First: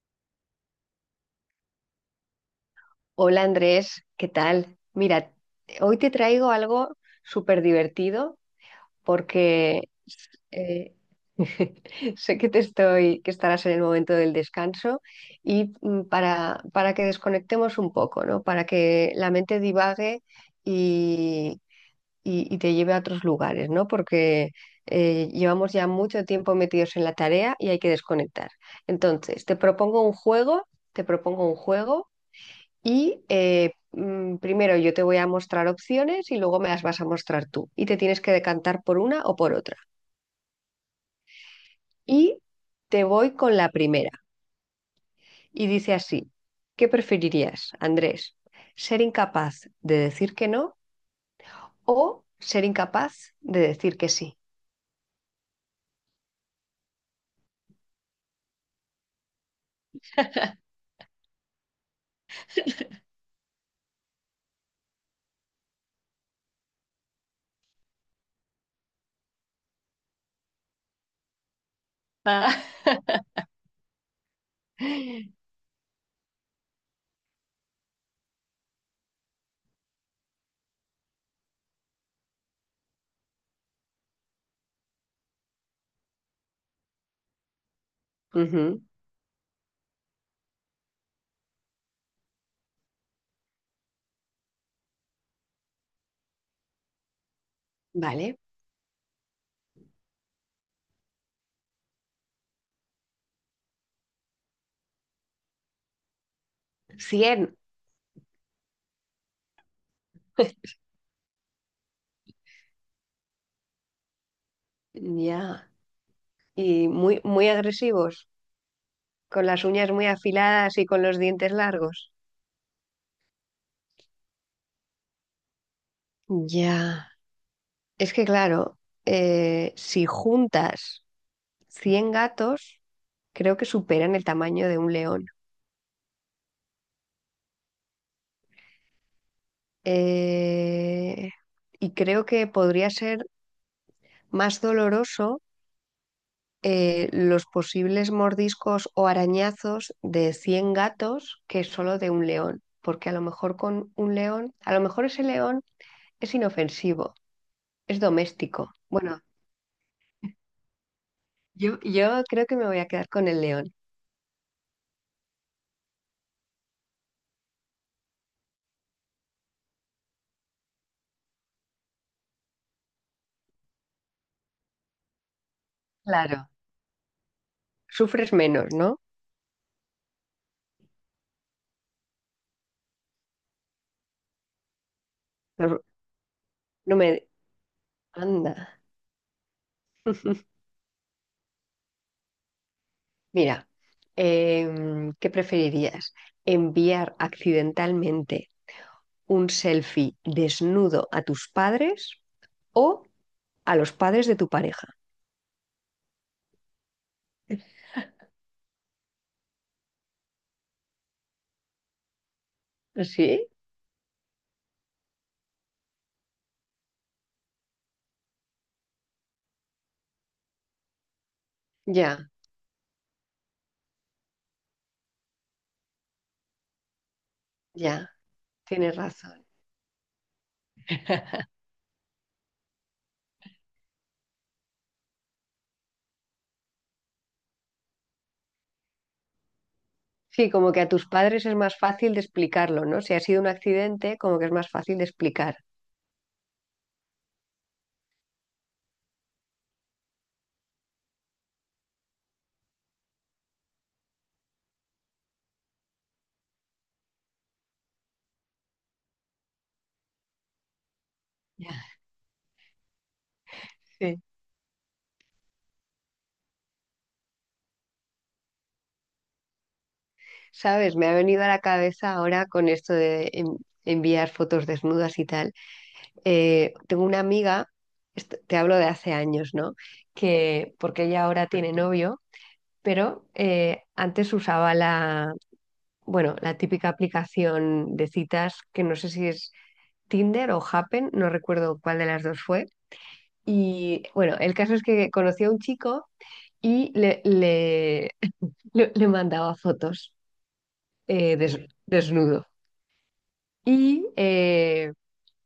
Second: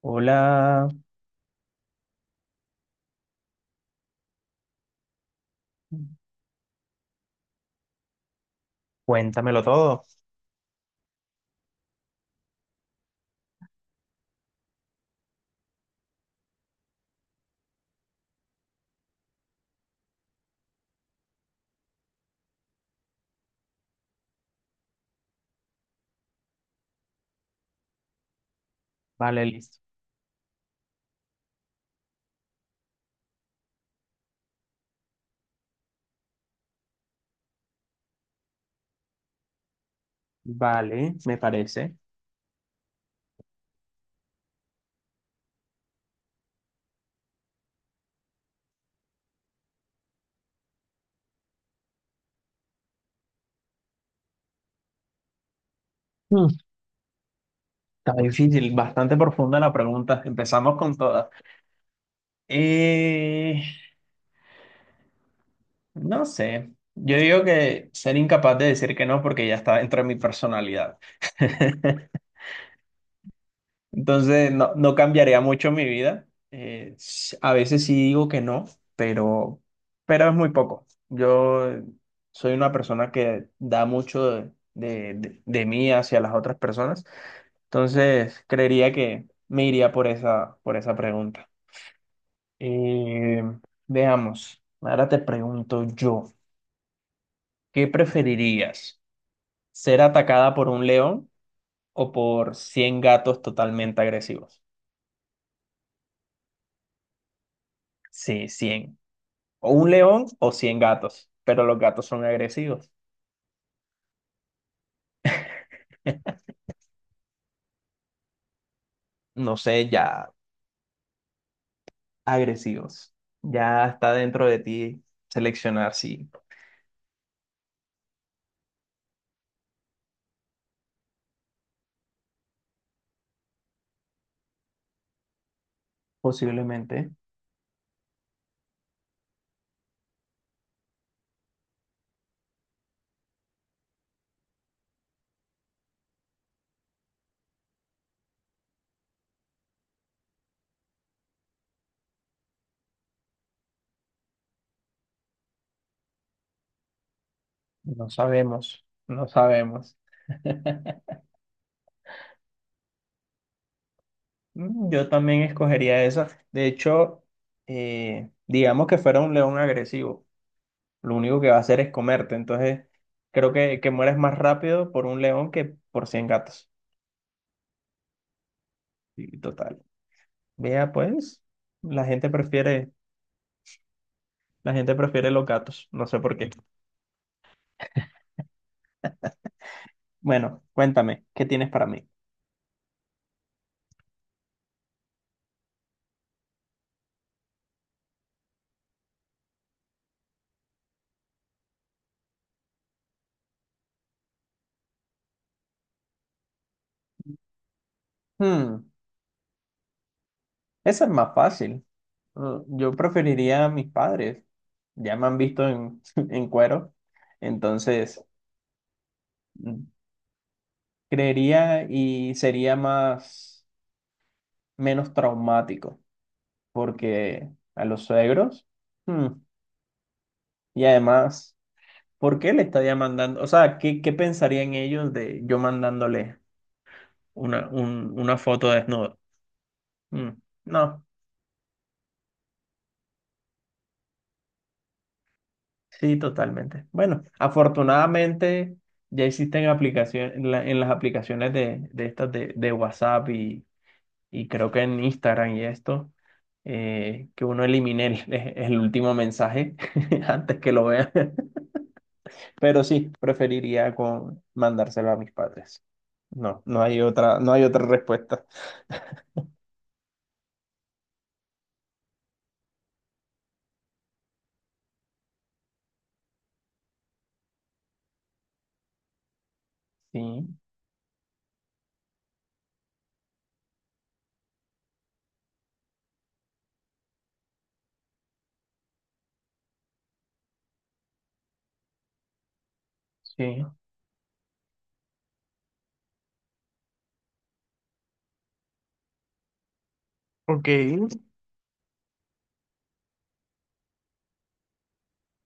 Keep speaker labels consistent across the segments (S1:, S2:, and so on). S1: Hola,
S2: Hola Andrés, ¿qué tal? Mira, hoy te traigo algo súper divertido
S1: cuéntamelo
S2: porque
S1: todo.
S2: eh, sé que estarás en el momento del descanso y para que desconectemos un poco, ¿no? Para que la mente divague y, y te lleve a otros lugares, ¿no? Porque llevamos ya mucho tiempo metidos en la tarea y hay que desconectar.
S1: Vale,
S2: Entonces, te
S1: listo.
S2: propongo un juego, te propongo un juego y primero yo te voy a mostrar opciones y luego me las vas a mostrar tú. Y te tienes que decantar por una o por otra.
S1: Vale, me parece.
S2: Y te voy con la primera. Y dice así, ¿qué preferirías, Andrés? ¿Ser incapaz de decir que no o ser incapaz de decir que sí?
S1: Mm, Está difícil, bastante profunda la pregunta. Empezamos con todas. Eh, no sé. Yo digo que ser incapaz de decir que no porque ya está dentro de mi personalidad. Entonces, no, no cambiaría mucho mi vida. A veces sí digo que no, pero, pero es muy poco. Yo soy una persona que da mucho de mí hacia las otras personas. Entonces,
S2: Ujú.
S1: creería que me iría por esa pregunta. Eh, veamos, ahora te pregunto yo, ¿qué
S2: Vale.
S1: preferirías? ¿Ser atacada por un león o por 100 gatos totalmente agresivos?
S2: Cien.
S1: Sí, cien. O un león o 100 gatos, pero los gatos son agresivos.
S2: Ya. Y muy, muy agresivos, con
S1: No
S2: las
S1: sé,
S2: uñas
S1: ya
S2: muy afiladas y con los dientes largos.
S1: agresivos. Ya está dentro de ti seleccionar si
S2: Ya. Es que claro, si juntas 100 gatos, creo que superan el tamaño de un león.
S1: posiblemente.
S2: Eh, y creo que podría ser más doloroso, los posibles mordiscos o arañazos de 100 gatos que solo de un león. Porque a lo mejor con un león, a lo mejor ese león es inofensivo, es
S1: No
S2: doméstico.
S1: sabemos,
S2: Bueno,
S1: no sabemos.
S2: yo creo que me voy a quedar con el león.
S1: Yo también escogería esa. De hecho, digamos que fuera un león agresivo. Lo único que va a hacer es comerte. Entonces, creo que, mueres más rápido por un león que por 100
S2: Claro.
S1: gatos.
S2: Sufres menos, ¿no?
S1: Y total. Vea, pues, la gente prefiere La gente prefiere los
S2: No,
S1: gatos, no sé por qué.
S2: no me, anda.
S1: Bueno, cuéntame, ¿qué tienes para mí?
S2: Mira, ¿qué preferirías? ¿Enviar accidentalmente un selfie desnudo a tus padres o a los padres de tu pareja?
S1: Hmm, esa es más fácil. Yo
S2: ¿Sí?
S1: preferiría a mis padres. Ya me han visto en cuero. Entonces, mm, creería
S2: Ya,
S1: y sería más, menos traumático. Porque a los
S2: ya,
S1: suegros,
S2: tienes
S1: mm,
S2: razón.
S1: y además, ¿por qué le estaría mandando? O sea, ¿qué pensarían ellos de yo mandándole una foto desnuda? Mm.
S2: Sí, como que a
S1: No.
S2: tus padres es más fácil de explicarlo, ¿no? Si ha sido un accidente, como que es más fácil de explicar.
S1: Sí, totalmente. Bueno, afortunadamente ya existen aplicaciones en las aplicaciones de, estas de WhatsApp y creo que en Instagram y esto, que uno elimine el último mensaje antes que lo vea.
S2: Ya,
S1: Pero sí, preferiría
S2: sí.
S1: con mandárselo a mis padres. No, no hay otra, no hay otra respuesta.
S2: ¿Sabes? Me ha venido a la cabeza ahora con esto de enviar fotos desnudas y tal. Tengo una amiga, te hablo de hace años, ¿no?
S1: Sí,
S2: Que porque ella ahora tiene novio, pero antes usaba bueno, la típica aplicación de citas, que no sé si es Tinder o Happen, no recuerdo cuál de las dos fue.
S1: sí.
S2: Y bueno, el caso es que conoció a un chico y le mandaba fotos,
S1: Ok.
S2: eh, des- desnudo. Y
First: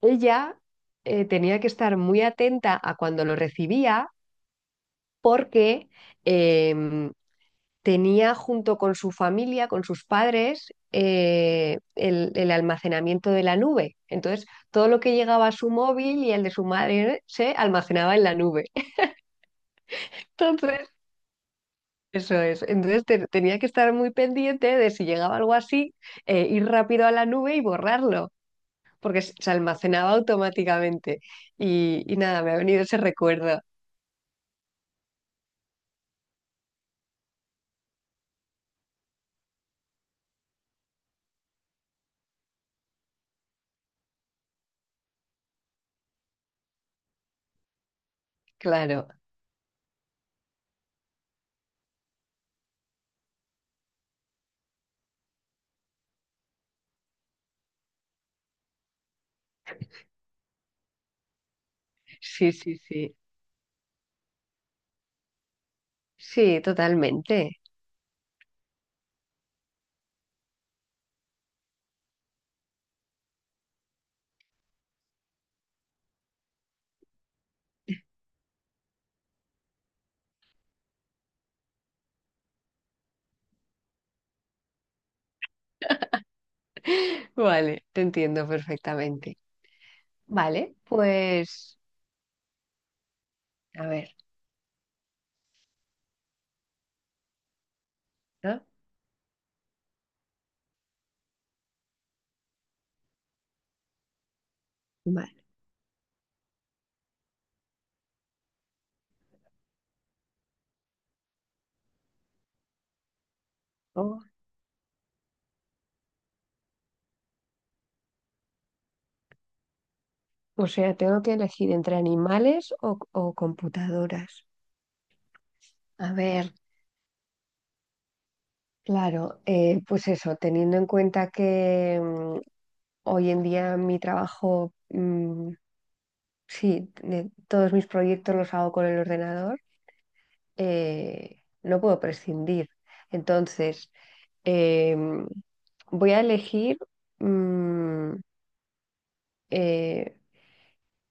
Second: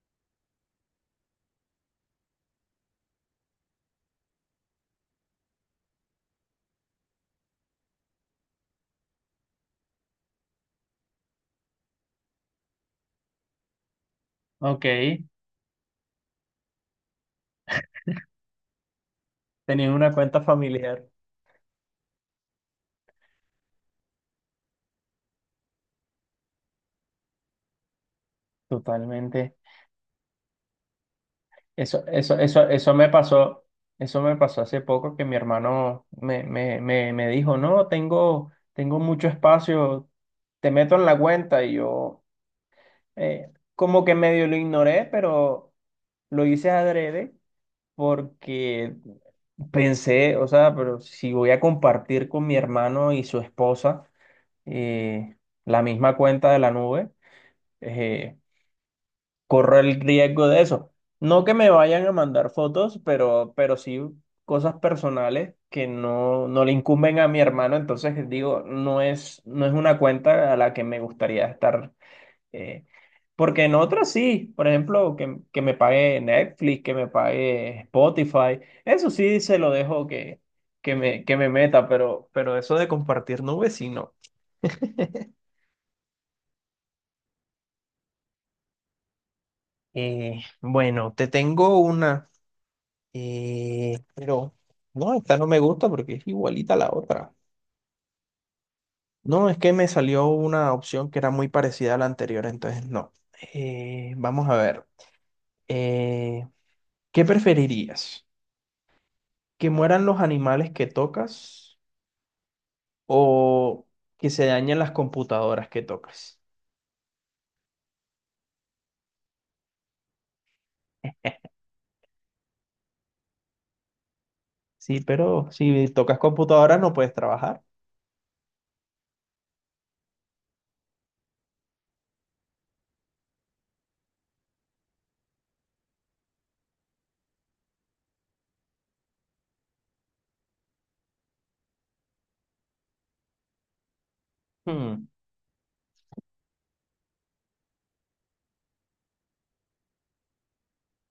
S2: ella tenía que estar muy atenta a cuando lo recibía porque em, tenía junto con su familia, con sus padres, el almacenamiento de la nube. Entonces,
S1: Ok,
S2: todo lo que llegaba a su móvil y el de su madre se almacenaba en la nube.
S1: tenías una cuenta
S2: Entonces,
S1: familiar.
S2: eso es. Entonces, tenía que estar muy pendiente de si llegaba algo así, ir rápido a la nube y borrarlo, porque se
S1: Totalmente.
S2: almacenaba automáticamente. Y,
S1: Eso,
S2: y
S1: eso,
S2: nada, me ha
S1: eso,
S2: venido ese recuerdo.
S1: eso me pasó hace poco que mi hermano me dijo, no, tengo mucho espacio, te meto en la cuenta y yo como que medio lo ignoré, pero lo hice adrede porque
S2: Claro,
S1: pensé, o sea, pero si voy a compartir con mi hermano y su esposa eh, la misma cuenta de la nube, eh, corro el riesgo de eso. No que me vayan a mandar
S2: sí, sí,
S1: fotos,
S2: sí.
S1: pero sí cosas personales que no,
S2: Sí,
S1: no le incumben a mi
S2: totalmente.
S1: hermano. Entonces digo, no es, no es una cuenta a la que me gustaría estar. eh, porque en otras sí, por ejemplo, que me pague Netflix, que me pague Spotify, eso sí se lo dejo que, que me meta, pero eso de compartir nubes, sí, no.
S2: Vale, te entiendo perfectamente.
S1: Eh,
S2: Vale,
S1: bueno, te
S2: pues,
S1: tengo una.
S2: a
S1: Eh,
S2: ver,
S1: pero no, esta no me gusta porque es igualita a la otra.
S2: ¿no?
S1: No, es que me salió una opción que era muy parecida a la anterior, entonces no. Vamos a ver.
S2: Vale.
S1: Eh, ¿qué preferirías? ¿Que mueran los animales que tocas o
S2: O,
S1: que se dañen las computadoras que tocas?
S2: o sea, tengo que elegir entre animales o computadoras.
S1: Sí, pero si
S2: A
S1: tocas
S2: ver,
S1: computadoras no puedes trabajar.
S2: claro, pues eso, teniendo en cuenta que hoy en día mi trabajo, sí, todos mis proyectos los hago con el ordenador, no puedo prescindir. Entonces,
S1: Hmm,
S2: em, voy a elegir, mm, eh,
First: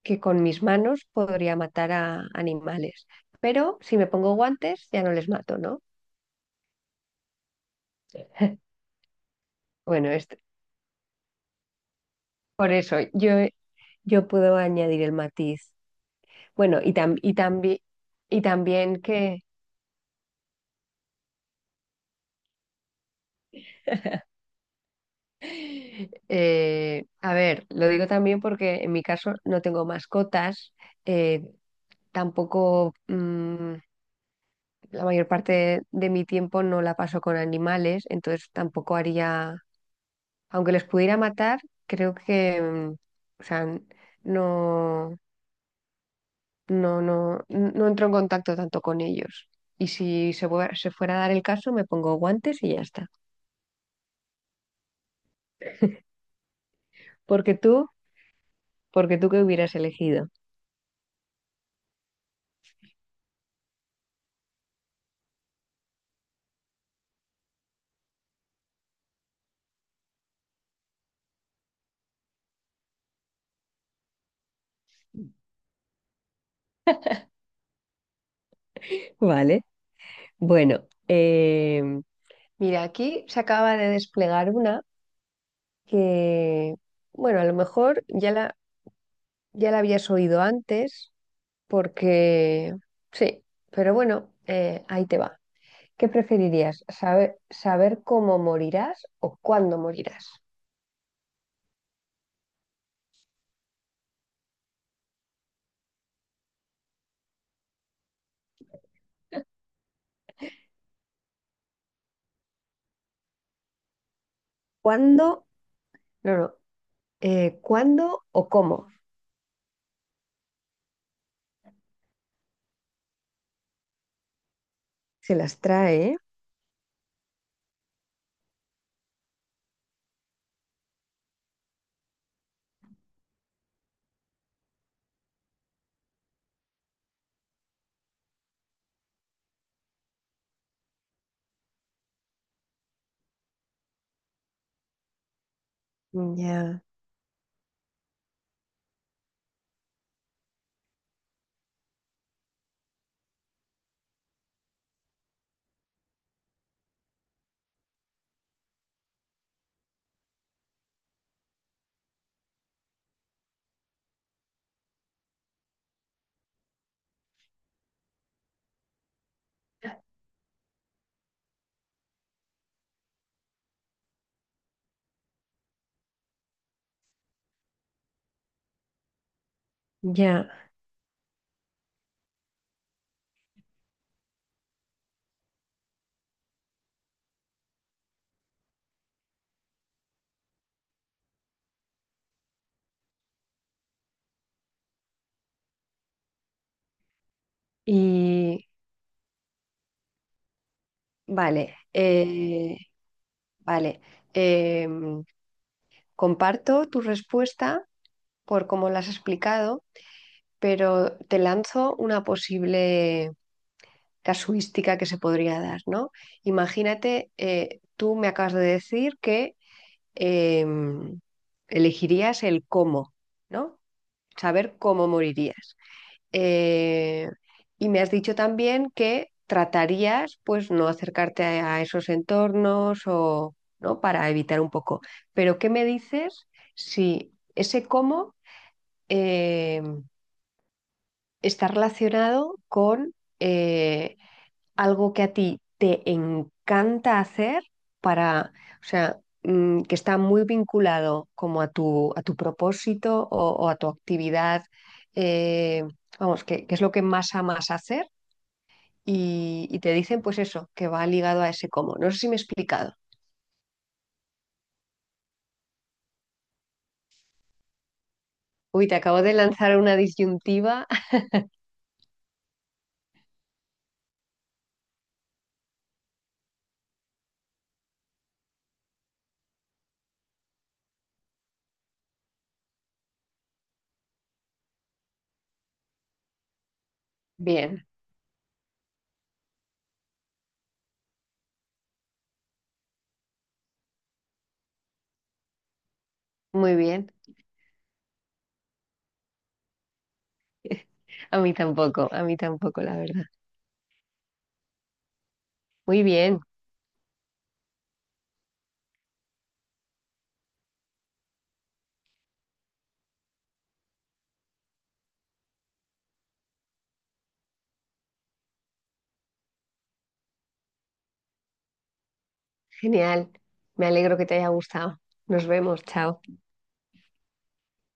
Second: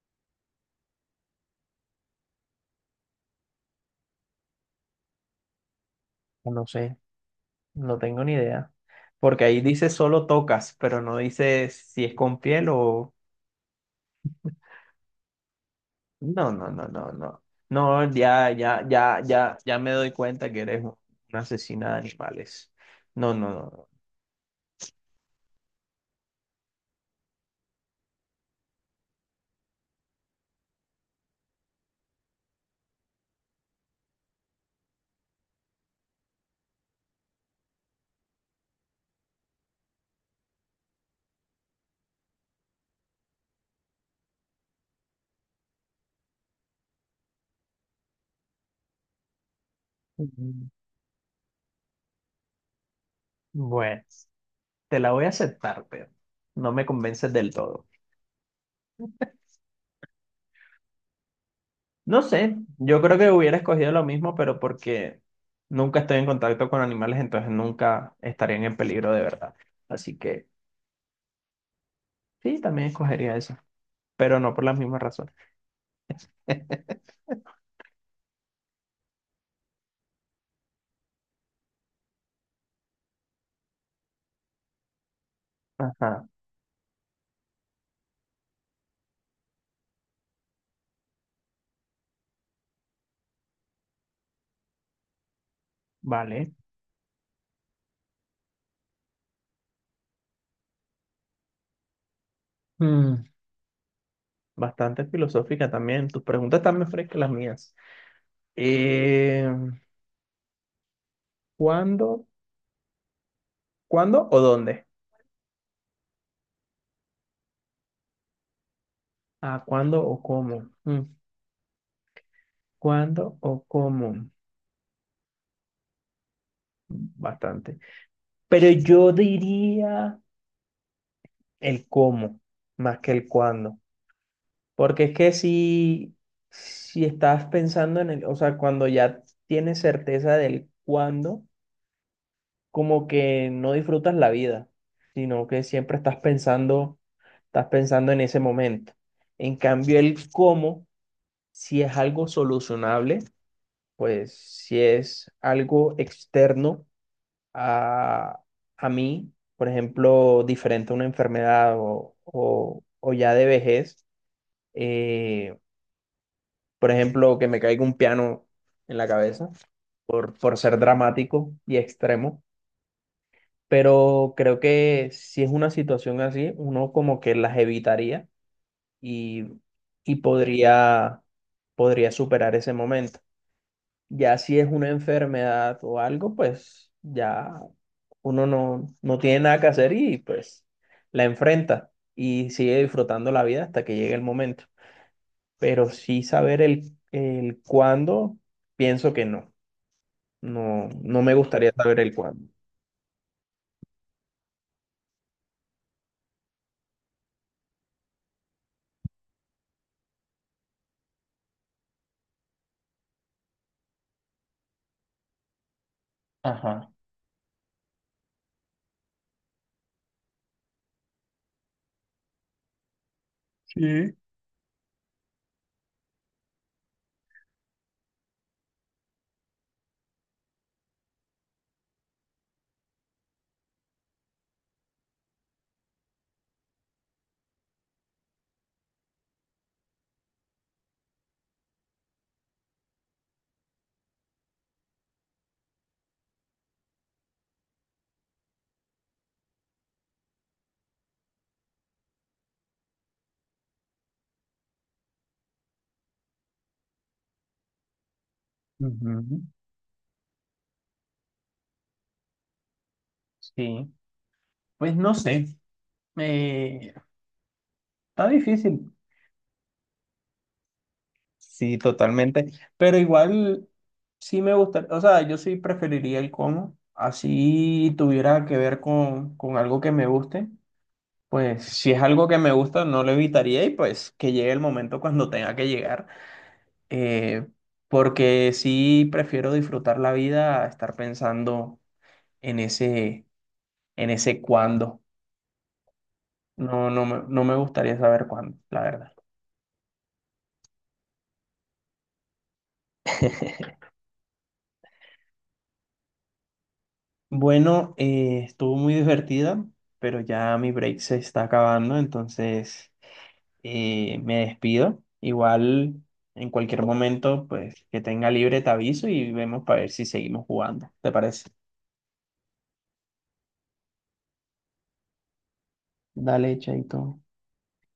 S2: que con mis manos podría matar a animales, pero si me pongo guantes ya no les mato, ¿no?
S1: no sé, no tengo ni idea. Porque ahí dice
S2: Bueno,
S1: solo tocas, pero no dice si es con piel
S2: por eso
S1: o...
S2: yo puedo añadir el matiz.
S1: No, no,
S2: Bueno,
S1: no,
S2: y,
S1: no,
S2: tam- y,
S1: no.
S2: tambi-
S1: No,
S2: y
S1: ya, ya,
S2: también
S1: ya,
S2: que,
S1: ya, ya me doy cuenta que eres una asesina de animales. No, no, no.
S2: a ver, lo digo también porque en mi caso no tengo mascotas, eh, tampoco, mm, la mayor parte de mi tiempo no la paso con animales, entonces tampoco haría. Aunque les pudiera matar, creo que, o sea, no, no entro en contacto tanto con ellos. Y
S1: No.
S2: si
S1: Mm,
S2: se fuera a dar el caso, me pongo guantes y ya está.
S1: Bueno, te la voy a aceptar, pero no me convences del
S2: Porque
S1: todo.
S2: tú, porque tú qué hubieras elegido.
S1: No sé, yo creo que hubiera escogido lo mismo, pero porque nunca estoy en contacto con animales, entonces nunca estarían en peligro de verdad. Así que sí, también escogería eso, pero no por las mismas razones.
S2: Vale. Bueno, em, mira, aquí se acaba de desplegar una
S1: Ajá,
S2: que, bueno, a lo mejor ya la habías oído antes, porque sí, pero bueno, ahí te va. ¿Qué
S1: vale.
S2: preferirías? ¿Saber cómo morirás o cuándo morirás?
S1: Mm, bastante filosófica también. Tus preguntas están más frescas que las mías. Eh, ¿cuándo? ¿Cuándo o dónde?
S2: ¿Cuándo? No, no. ¿Cuándo o cómo?
S1: Ah, ¿cuándo o cómo? ¿Cuándo o cómo?
S2: Se las trae, ¿eh?
S1: Bastante. Pero yo diría el cómo más que el cuándo. Porque es que si estás pensando en el, o sea, cuando ya tienes certeza del cuándo, como que no disfrutas la vida, sino que siempre estás
S2: Ya,
S1: pensando, estás pensando en ese momento. En cambio, el cómo, si es algo solucionable, pues si es algo externo a, a mí, por ejemplo, diferente a una enfermedad o ya de vejez, eh, por ejemplo, que me caiga un piano en la cabeza por ser dramático y extremo. Pero creo que si es una situación así, uno como que las evitaría y, y
S2: ya.
S1: podría superar ese momento. Ya si es una enfermedad o algo, pues ya uno no, no tiene nada que hacer y pues la enfrenta y sigue disfrutando la vida hasta que llegue el momento. Pero sí saber el cuándo,
S2: Y
S1: pienso que no. No, no me gustaría
S2: vale,
S1: saber el cuándo.
S2: vale. Em, Comparto tu respuesta por cómo la has explicado, pero te lanzo una posible casuística que se podría dar, ¿no?
S1: Ajá.
S2: Imagínate, tú me acabas de decir que eh, elegirías el cómo, ¿no?
S1: Sí.
S2: Saber cómo morirías. Eh, y me has dicho también que tratarías, pues, no acercarte a esos entornos, o ¿no? Para evitar un poco. Pero, ¿qué me dices si ese cómo eh, está relacionado con eh, algo que a ti te encanta hacer, para, o sea, que está muy vinculado como a tu propósito, o a tu actividad, eh, vamos, que es lo que más amas hacer,
S1: Ujú.
S2: y te dicen pues eso, que va ligado a ese cómo. No sé si me he explicado.
S1: Sí. Pues no sé, eh, está
S2: Uy,
S1: difícil,
S2: te acabo de lanzar una disyuntiva.
S1: sí, totalmente, pero igual sí me gusta, o sea, yo sí preferiría el cómo, así tuviera que ver con, algo que me guste, pues si es algo que me gusta no lo evitaría y pues que llegue el momento cuando tenga que llegar, eh,
S2: Bien,
S1: porque sí prefiero disfrutar la vida a estar pensando en ese, en ese cuándo,
S2: muy
S1: no, no
S2: bien.
S1: me, no me gustaría saber cuándo, la verdad.
S2: A mí tampoco, la verdad. Muy bien,
S1: Bueno, estuvo muy divertida, pero ya mi break se está acabando, entonces me despido. Igual en cualquier momento, pues que tenga libre te aviso y vemos para ver si seguimos jugando. ¿Te parece?
S2: genial. Me alegro que te haya gustado. Nos vemos, chao.
S1: Dale, Chaito.